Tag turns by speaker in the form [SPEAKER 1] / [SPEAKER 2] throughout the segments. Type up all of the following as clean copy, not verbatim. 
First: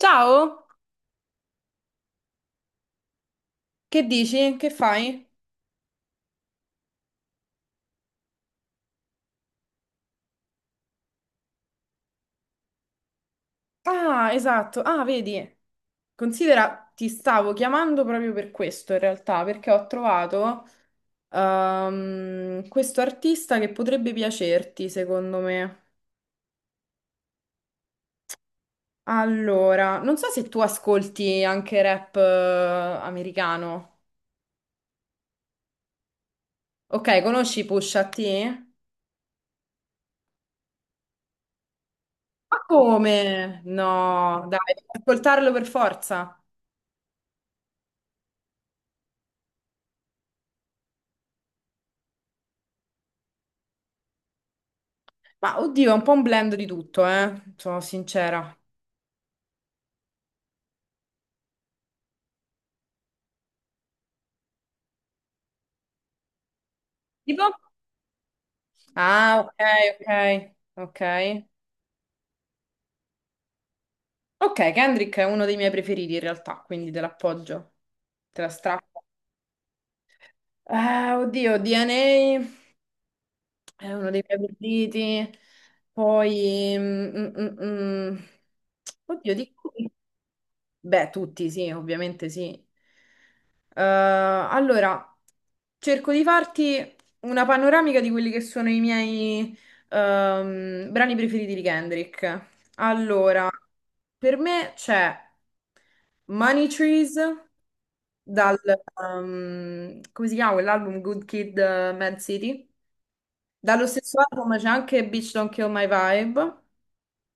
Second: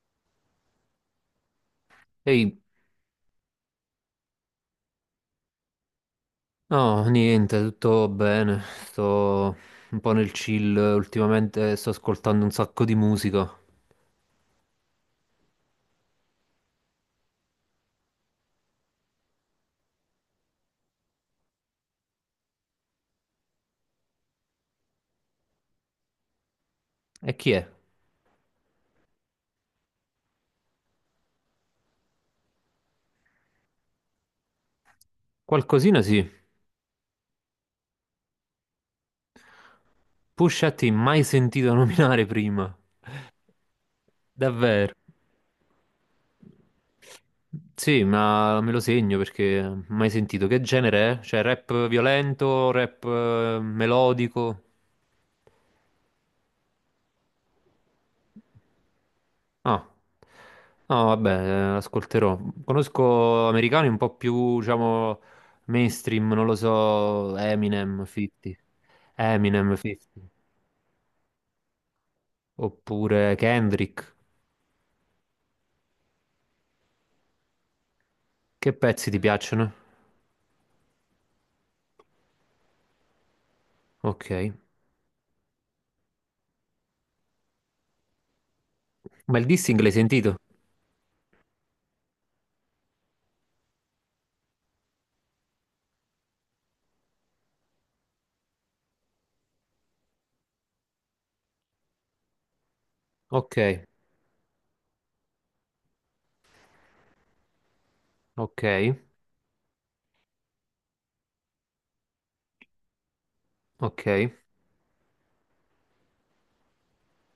[SPEAKER 1] Ciao,
[SPEAKER 2] Ehi,
[SPEAKER 1] che dici? Che fai?
[SPEAKER 2] no, niente, tutto bene. Sto un po' nel chill ultimamente, sto ascoltando un sacco di musica.
[SPEAKER 1] Ah, esatto. Ah, vedi, considera, ti stavo chiamando proprio per questo in realtà, perché ho trovato questo artista che potrebbe piacerti, secondo me.
[SPEAKER 2] E chi è?
[SPEAKER 1] Allora, non so se tu ascolti anche rap americano.
[SPEAKER 2] Qualcosina sì.
[SPEAKER 1] Ok, conosci Pusha T?
[SPEAKER 2] Pusha T, mai sentito nominare
[SPEAKER 1] Ma
[SPEAKER 2] prima.
[SPEAKER 1] come? No, dai, devi
[SPEAKER 2] Davvero.
[SPEAKER 1] ascoltarlo per forza.
[SPEAKER 2] Sì, ma me lo segno perché mai sentito. Che genere è? Cioè, rap violento, rap melodico?
[SPEAKER 1] Ma oddio, è un po' un blend di tutto, sono sincera.
[SPEAKER 2] Ah, no, vabbè, ascolterò. Conosco americani un po' più, diciamo, mainstream, non lo so,
[SPEAKER 1] Tipo?
[SPEAKER 2] Eminem, 50,
[SPEAKER 1] Ah, ok,
[SPEAKER 2] Eminem, 50,
[SPEAKER 1] ok, ok.
[SPEAKER 2] oppure Kendrick.
[SPEAKER 1] Ok, Kendrick è uno dei miei preferiti in realtà, quindi te l'appoggio, te la
[SPEAKER 2] Che
[SPEAKER 1] strappo.
[SPEAKER 2] pezzi ti piacciono?
[SPEAKER 1] Ah, oddio, DNA è uno dei miei
[SPEAKER 2] Ok.
[SPEAKER 1] preferiti. Poi, mm, mm, mm, mm. Oddio,
[SPEAKER 2] Ma il
[SPEAKER 1] di
[SPEAKER 2] dissing l'hai
[SPEAKER 1] cui?
[SPEAKER 2] sentito?
[SPEAKER 1] Beh, tutti sì, ovviamente sì. Eh, allora, Cerco di farti una panoramica di quelli che sono i miei brani preferiti di Kendrick. Allora,
[SPEAKER 2] Ok,
[SPEAKER 1] per me c'è Money Trees dal,
[SPEAKER 2] ok,
[SPEAKER 1] come si chiama quell'album? Good Kid, Mad City. Dallo stesso
[SPEAKER 2] ok.
[SPEAKER 1] album c'è anche Bitch Don't Kill My Vibe.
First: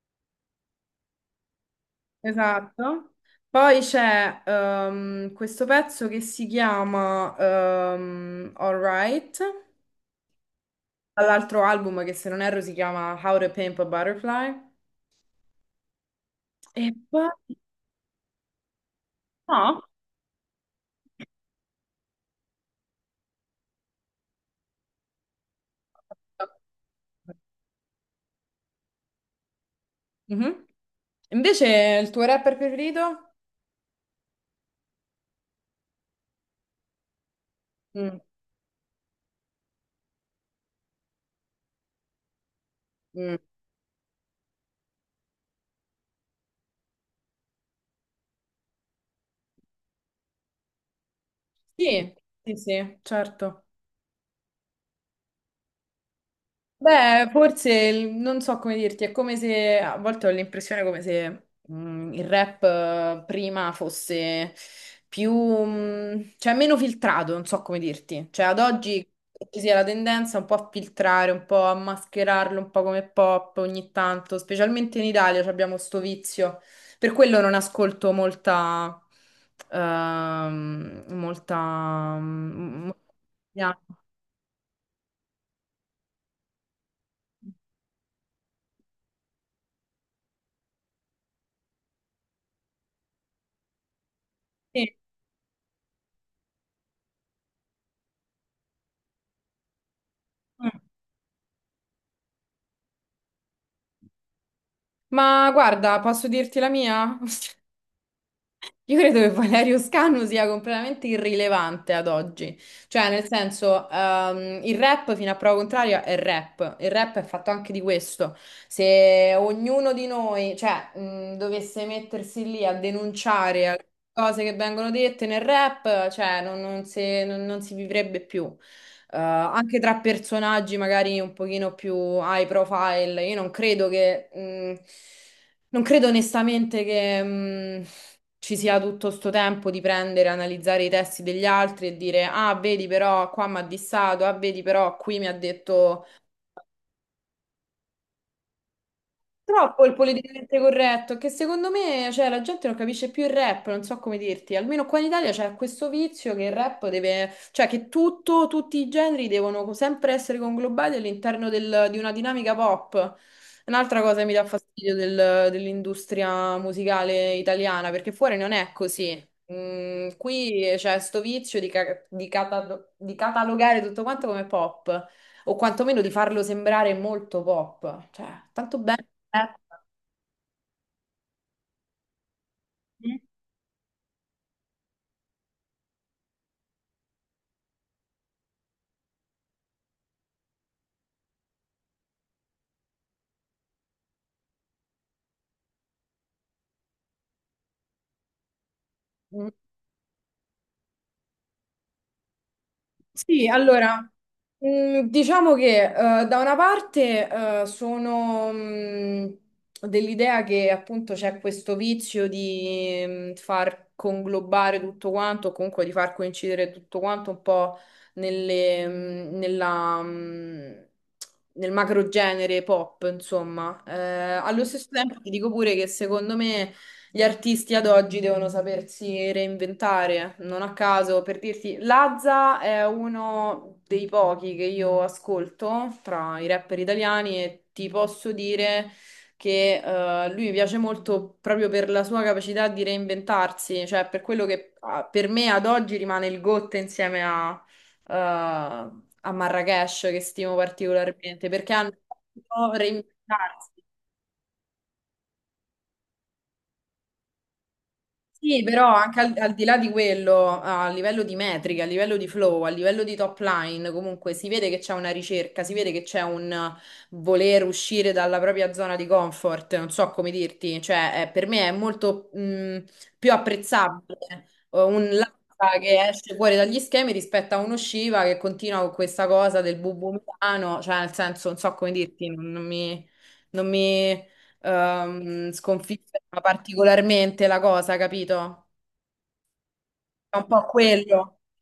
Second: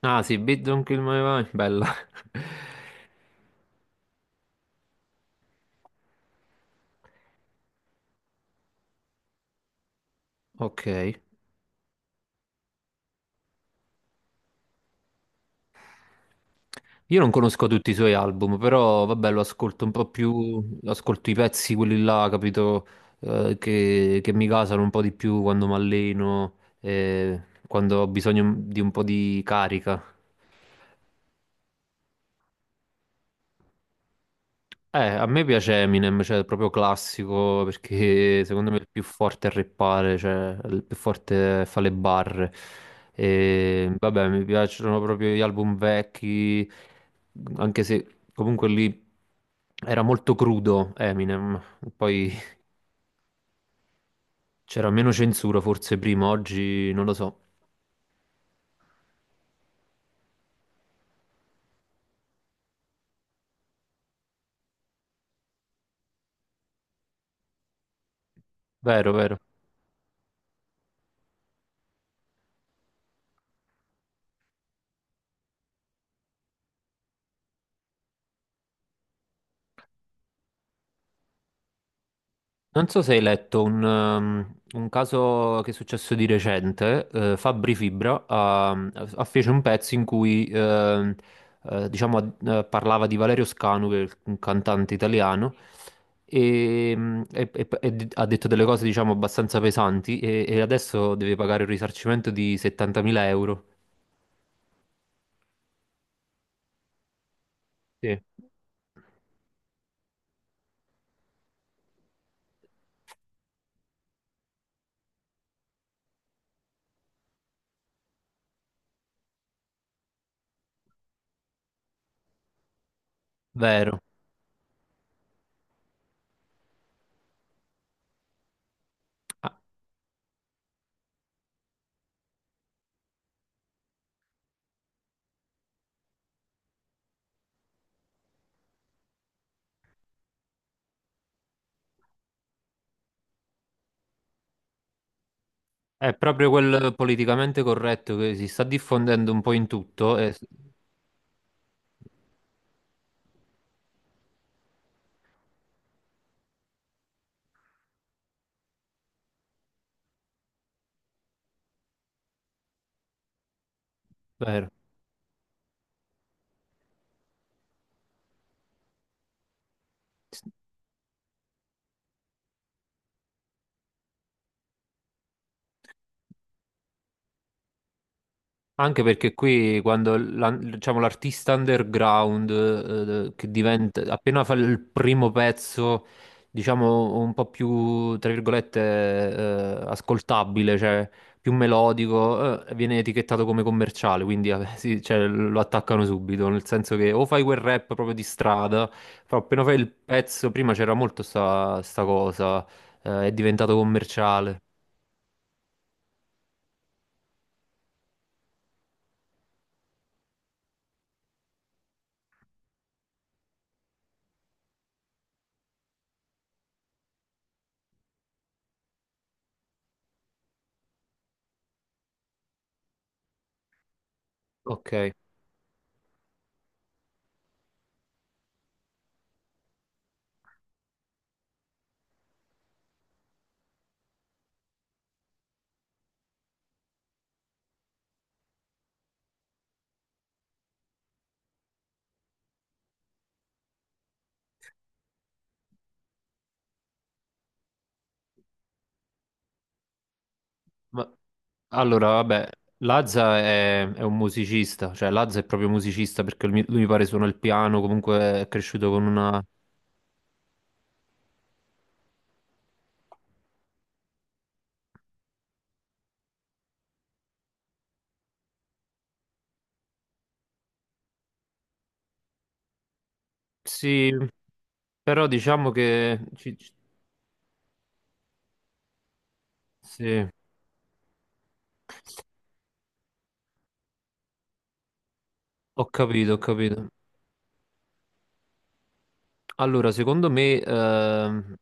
[SPEAKER 2] Ah sì, Beat Don't Kill My Vibe, bella.
[SPEAKER 1] Esatto. Poi c'è questo pezzo che si chiama Alright.
[SPEAKER 2] Ok.
[SPEAKER 1] Dall'altro album che se non erro si chiama How to Pimp a Butterfly. E
[SPEAKER 2] Io
[SPEAKER 1] poi...
[SPEAKER 2] non conosco tutti i suoi album, però vabbè, lo
[SPEAKER 1] No.
[SPEAKER 2] ascolto un po' più, ascolto i pezzi, quelli là, capito, che mi gasano un po' di più quando mi alleno, eh, quando ho bisogno di un po' di carica.
[SPEAKER 1] Mhm. Invece il tuo rapper preferito?
[SPEAKER 2] A me piace Eminem, cioè proprio classico,
[SPEAKER 1] Mm.
[SPEAKER 2] perché secondo me è il più forte a rappare, cioè il più forte fa le barre.
[SPEAKER 1] Mm.
[SPEAKER 2] E, vabbè, mi piacciono proprio gli album vecchi, anche se comunque lì era molto crudo Eminem,
[SPEAKER 1] Sì,
[SPEAKER 2] poi
[SPEAKER 1] sì, sì, certo.
[SPEAKER 2] c'era meno censura forse prima, oggi non lo
[SPEAKER 1] Beh,
[SPEAKER 2] so.
[SPEAKER 1] forse non so come dirti, è come se a volte ho l'impressione come se il rap prima fosse più, cioè meno filtrato, non so come dirti. Cioè ad oggi
[SPEAKER 2] Vero, vero.
[SPEAKER 1] ci sia la tendenza un po' a filtrare, un po' a mascherarlo un po' come pop ogni tanto, specialmente in Italia ci abbiamo sto vizio. Per quello non ascolto molta ehm, molta mm,
[SPEAKER 2] Non
[SPEAKER 1] mo-
[SPEAKER 2] so se hai letto
[SPEAKER 1] Yeah.
[SPEAKER 2] un caso che è successo di recente, Fabri Fibra ha fece un pezzo in cui diciamo, parlava di Valerio Scanu, che è un cantante
[SPEAKER 1] Sì.
[SPEAKER 2] italiano, e ha detto delle cose diciamo, abbastanza pesanti e
[SPEAKER 1] Mm.
[SPEAKER 2] adesso deve pagare un risarcimento di 70.000 euro.
[SPEAKER 1] Ma guarda, posso dirti la mia?
[SPEAKER 2] Sì.
[SPEAKER 1] Io credo che Valerio Scanu sia completamente irrilevante ad oggi, cioè nel senso il rap fino a prova contraria è rap, il rap è fatto anche di questo, se ognuno di noi cioè, dovesse mettersi lì a denunciare
[SPEAKER 2] Vero.
[SPEAKER 1] cose che vengono dette nel rap, cioè non si vivrebbe più.
[SPEAKER 2] Ah,
[SPEAKER 1] Anche tra personaggi magari un pochino più high profile, io non credo che, non credo onestamente che, ci sia tutto sto tempo di prendere, analizzare i testi degli altri e dire, ah, vedi però qua mi ha dissato, ah, vedi però qui mi ha detto.
[SPEAKER 2] è proprio quel politicamente corretto che si sta diffondendo un po' in
[SPEAKER 1] Troppo il
[SPEAKER 2] tutto.
[SPEAKER 1] politicamente corretto, che secondo me, cioè, la gente non capisce più il rap, non so come dirti. Almeno qua in Italia c'è questo vizio che il rap deve, cioè che tutto, tutti i generi devono sempre essere conglobati all'interno di una dinamica pop. Un'altra cosa che mi dà
[SPEAKER 2] Vero.
[SPEAKER 1] fastidio dell'industria musicale italiana, perché fuori non è così. Qui c'è sto vizio di, di catalogare tutto quanto come pop, o quantomeno di farlo sembrare molto pop. Cioè, tanto
[SPEAKER 2] Anche
[SPEAKER 1] bello.
[SPEAKER 2] perché
[SPEAKER 1] Eh.
[SPEAKER 2] qui quando diciamo, l'artista underground che diventa appena fa il primo pezzo, diciamo un po' più tra virgolette ascoltabile, cioè più melodico, viene etichettato come commerciale, quindi sì, cioè, lo attaccano subito, nel senso che o fai quel rap proprio di strada, però
[SPEAKER 1] Mm.
[SPEAKER 2] appena fai il pezzo, prima c'era molto sta cosa, è
[SPEAKER 1] Sì,
[SPEAKER 2] diventato
[SPEAKER 1] allora,
[SPEAKER 2] commerciale.
[SPEAKER 1] diciamo che da una parte sono dell'idea che appunto c'è questo vizio di far conglobare tutto quanto, o comunque di far coincidere tutto quanto un po' nelle, mm, nella, mm, nel macro genere pop, insomma. Allo stesso
[SPEAKER 2] Ok,
[SPEAKER 1] tempo ti dico pure che secondo me gli artisti ad oggi devono sapersi reinventare, non a caso, per dirti, Lazza è uno dei pochi che io ascolto tra i rapper italiani e ti posso dire che lui mi piace molto proprio per la sua capacità di reinventarsi, cioè per quello che per me ad oggi rimane il GOT insieme a Marrakesh, che stimo
[SPEAKER 2] ma
[SPEAKER 1] particolarmente, perché hanno
[SPEAKER 2] allora, vabbè,
[SPEAKER 1] saputo
[SPEAKER 2] Lazza
[SPEAKER 1] reinventarsi.
[SPEAKER 2] è un musicista, cioè Lazza è proprio musicista perché lui mi pare suona il piano, comunque è
[SPEAKER 1] Sì, però
[SPEAKER 2] cresciuto con
[SPEAKER 1] anche al,
[SPEAKER 2] una.
[SPEAKER 1] al di là di quello, a livello di metriche, a livello di flow, a livello di top line, comunque si vede che c'è una ricerca, si vede che c'è un voler uscire dalla propria zona di comfort, non so come dirti, cioè per me è molto più
[SPEAKER 2] Sì,
[SPEAKER 1] apprezzabile un
[SPEAKER 2] però
[SPEAKER 1] Lazza
[SPEAKER 2] diciamo
[SPEAKER 1] che
[SPEAKER 2] che...
[SPEAKER 1] esce fuori
[SPEAKER 2] ci- ci-
[SPEAKER 1] dagli schemi rispetto a uno Shiva che continua con questa cosa del bubu
[SPEAKER 2] Sì,
[SPEAKER 1] milano, cioè nel senso, non so come dirti, non mi... Non mi
[SPEAKER 2] ho capito, ho
[SPEAKER 1] sconfiggerla
[SPEAKER 2] capito.
[SPEAKER 1] particolarmente la cosa, capito?
[SPEAKER 2] Allora, secondo
[SPEAKER 1] È un
[SPEAKER 2] me
[SPEAKER 1] po' quello.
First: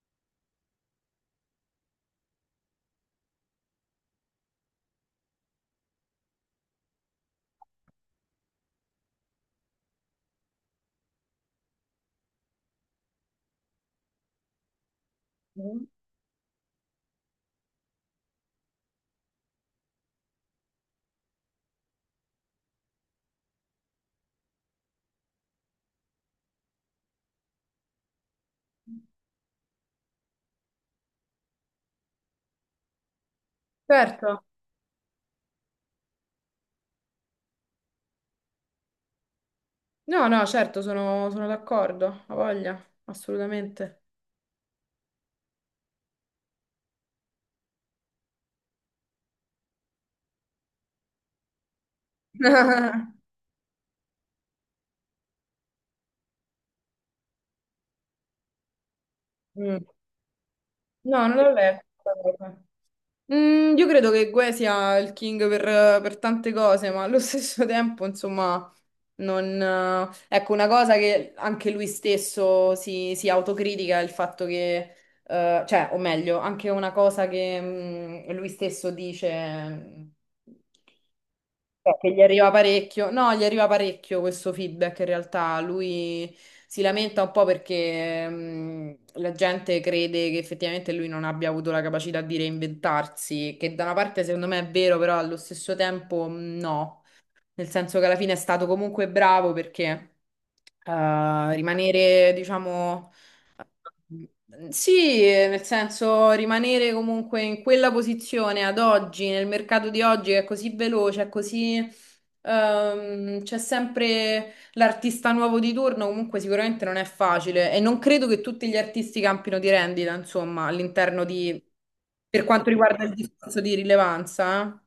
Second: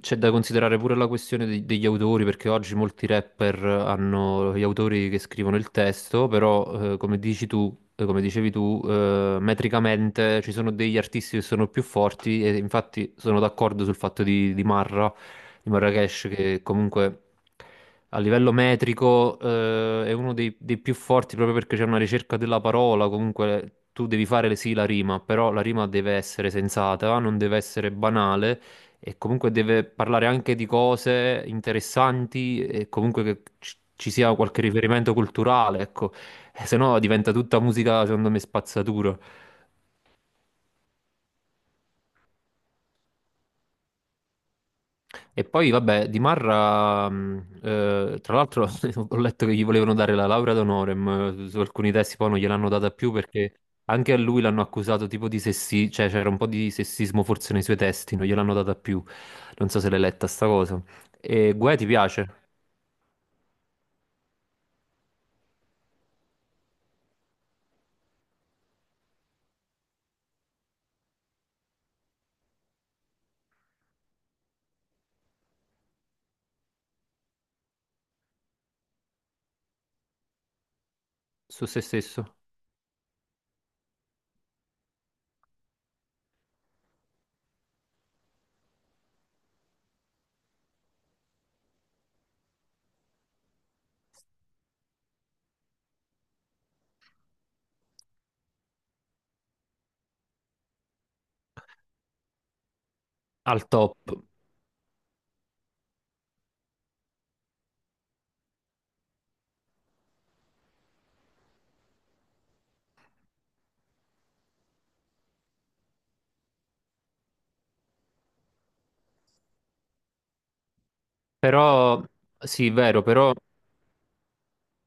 [SPEAKER 2] c'è da considerare pure la questione degli autori, perché oggi molti rapper hanno gli autori che scrivono il testo, però come dici tu, come dicevi tu, metricamente ci sono degli artisti che sono più forti e infatti sono d'accordo sul fatto di
[SPEAKER 1] Mm.
[SPEAKER 2] Marracash, che comunque a livello metrico, è uno dei più forti proprio perché c'è una ricerca della parola. Comunque tu devi fare sì la rima, però la rima deve essere sensata, non deve essere banale e comunque deve parlare anche di cose interessanti e comunque che ci sia
[SPEAKER 1] Certo.
[SPEAKER 2] qualche riferimento culturale, ecco. Se no diventa tutta musica, secondo me, spazzatura.
[SPEAKER 1] No, no, certo, sono d'accordo, ho voglia, assolutamente.
[SPEAKER 2] E poi, vabbè, di Marra, tra l'altro, ho letto che gli volevano dare la laurea d'onore, ma su alcuni testi poi non gliel'hanno data più perché anche a lui l'hanno accusato tipo di sessismo, cioè c'era un po' di sessismo forse nei suoi testi, non gliel'hanno data più. Non so
[SPEAKER 1] Mm.
[SPEAKER 2] se l'hai letta sta cosa.
[SPEAKER 1] No, non l'ho
[SPEAKER 2] E Guè
[SPEAKER 1] letto
[SPEAKER 2] ti
[SPEAKER 1] questa
[SPEAKER 2] piace?
[SPEAKER 1] cosa. Io credo che Gue sia il king per tante cose, ma allo stesso tempo, insomma, non... ecco, una cosa che anche lui stesso si autocritica è il fatto che, cioè, o meglio, anche una cosa che lui stesso dice...
[SPEAKER 2] Su se
[SPEAKER 1] Che gli
[SPEAKER 2] stesso?
[SPEAKER 1] arriva parecchio, no, gli arriva parecchio questo feedback. In realtà lui si lamenta un po' perché, la gente crede che effettivamente lui non abbia avuto la capacità di reinventarsi, che da una parte secondo me è vero, però allo stesso tempo no, nel senso che alla fine è stato comunque bravo perché rimanere, diciamo,
[SPEAKER 2] Al top.
[SPEAKER 1] sì, nel senso rimanere comunque in quella posizione ad oggi, nel mercato di oggi che è così veloce, è c'è sempre l'artista nuovo di turno, comunque sicuramente non è facile e non credo che tutti gli artisti campino di rendita, insomma, all'interno di,
[SPEAKER 2] Però,
[SPEAKER 1] per quanto
[SPEAKER 2] sì, vero,
[SPEAKER 1] riguarda il
[SPEAKER 2] però
[SPEAKER 1] discorso di rilevanza.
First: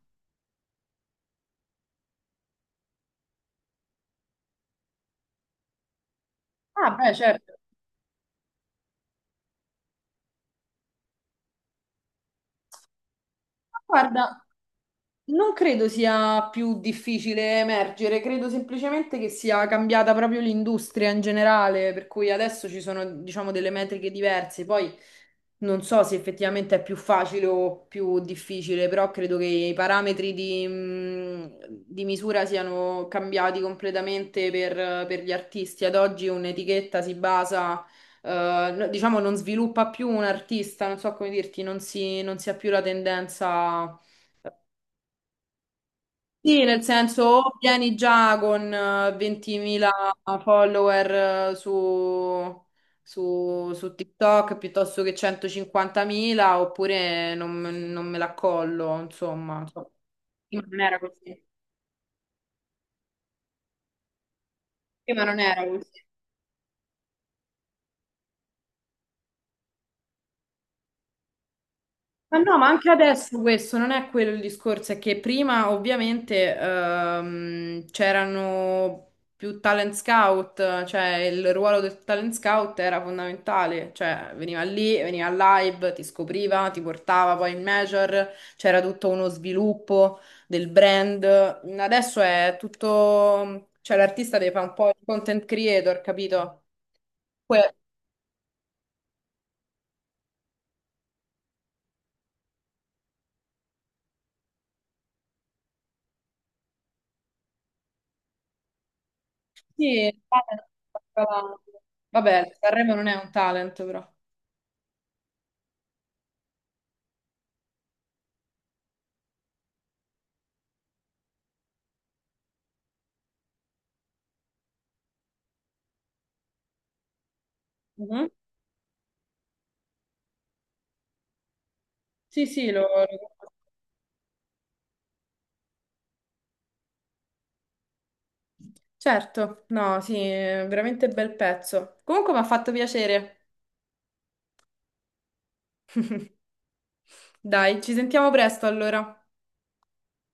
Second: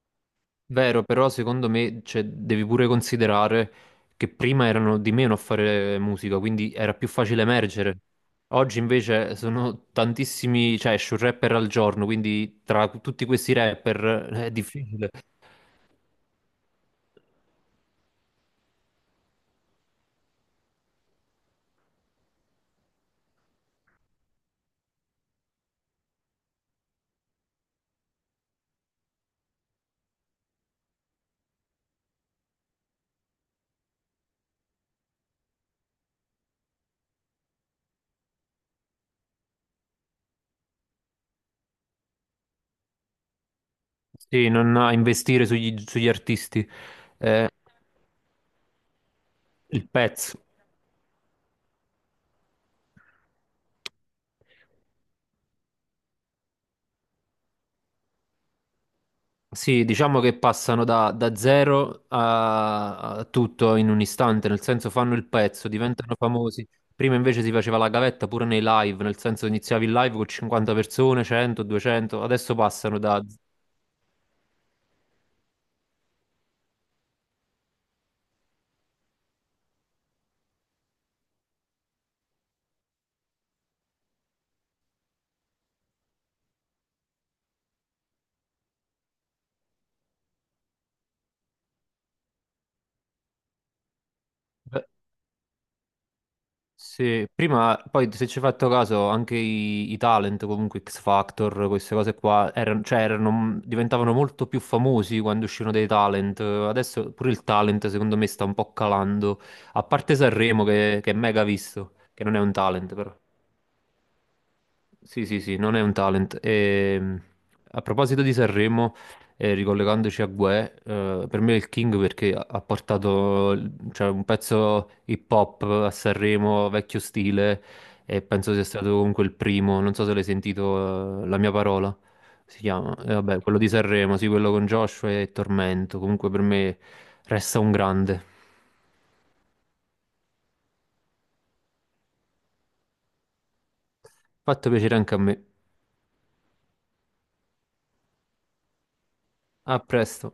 [SPEAKER 2] vero, però secondo me, cioè, devi pure considerare che prima erano di meno a fare musica, quindi era
[SPEAKER 1] Ah,
[SPEAKER 2] più
[SPEAKER 1] beh,
[SPEAKER 2] facile
[SPEAKER 1] certo.
[SPEAKER 2] emergere. Oggi invece sono tantissimi, cioè esce un rapper al giorno, quindi tra tutti questi
[SPEAKER 1] Ma
[SPEAKER 2] rapper
[SPEAKER 1] guarda,
[SPEAKER 2] è difficile.
[SPEAKER 1] non credo sia più difficile emergere, credo semplicemente che sia cambiata proprio l'industria in generale, per cui adesso ci sono, diciamo, delle metriche diverse. Poi non so se effettivamente è più facile o più difficile, però credo che i parametri di misura siano cambiati completamente per gli artisti. Ad oggi un'etichetta si basa, diciamo, non sviluppa più un artista, non so come dirti, non si ha più la tendenza.
[SPEAKER 2] Sì, non ha investire sugli
[SPEAKER 1] Sì,
[SPEAKER 2] artisti,
[SPEAKER 1] nel senso, o vieni già con
[SPEAKER 2] il
[SPEAKER 1] 20.000
[SPEAKER 2] pezzo.
[SPEAKER 1] follower su, su TikTok piuttosto che 150.000, oppure non me la collo, insomma.
[SPEAKER 2] Sì, diciamo che
[SPEAKER 1] Prima non
[SPEAKER 2] passano
[SPEAKER 1] era
[SPEAKER 2] da
[SPEAKER 1] così.
[SPEAKER 2] zero a tutto in un istante, nel senso fanno
[SPEAKER 1] Prima
[SPEAKER 2] il
[SPEAKER 1] non era
[SPEAKER 2] pezzo,
[SPEAKER 1] così.
[SPEAKER 2] diventano famosi. Prima invece si faceva la gavetta pure nei live, nel senso iniziavi il live con 50 persone, 100, 200,
[SPEAKER 1] Ma
[SPEAKER 2] adesso
[SPEAKER 1] no, ma anche
[SPEAKER 2] passano da.
[SPEAKER 1] adesso questo non è quello il discorso, è che prima ovviamente c'erano più talent scout, cioè il ruolo del talent scout era fondamentale, cioè veniva lì, veniva al live, ti scopriva, ti portava poi in major, c'era tutto uno sviluppo del brand. Adesso è tutto, cioè l'artista deve fare un po' il content creator, capito?
[SPEAKER 2] Sì,
[SPEAKER 1] Que-
[SPEAKER 2] prima, poi se ci hai fatto caso, anche i talent, comunque X Factor, queste cose qua, erano, cioè, diventavano molto più famosi quando uscivano dei talent. Adesso pure il talent, secondo me, sta un po' calando. A
[SPEAKER 1] sì,
[SPEAKER 2] parte
[SPEAKER 1] il
[SPEAKER 2] Sanremo,
[SPEAKER 1] talent-
[SPEAKER 2] che è mega visto, che non è
[SPEAKER 1] vabbè,
[SPEAKER 2] un talent,
[SPEAKER 1] Sanremo non è
[SPEAKER 2] però.
[SPEAKER 1] un talent però.
[SPEAKER 2] Sì, sì, sì, non è un talent. A proposito di Sanremo, ricollegandoci a Guè, per me è il King perché ha portato cioè, un pezzo hip hop a Sanremo, vecchio stile, e
[SPEAKER 1] Mhm.
[SPEAKER 2] penso sia stato comunque il primo. Non so se l'hai sentito, La mia parola
[SPEAKER 1] Sì,
[SPEAKER 2] si
[SPEAKER 1] sì, lo...
[SPEAKER 2] chiama. E vabbè,
[SPEAKER 1] lo-
[SPEAKER 2] quello di Sanremo, sì, quello con Joshua e Tormento. Comunque per me resta un grande.
[SPEAKER 1] Certo, no, sì, è veramente bel pezzo. Comunque mi ha fatto piacere.
[SPEAKER 2] Fatto piacere anche a me.
[SPEAKER 1] Dai, ci sentiamo presto allora.
[SPEAKER 2] A presto.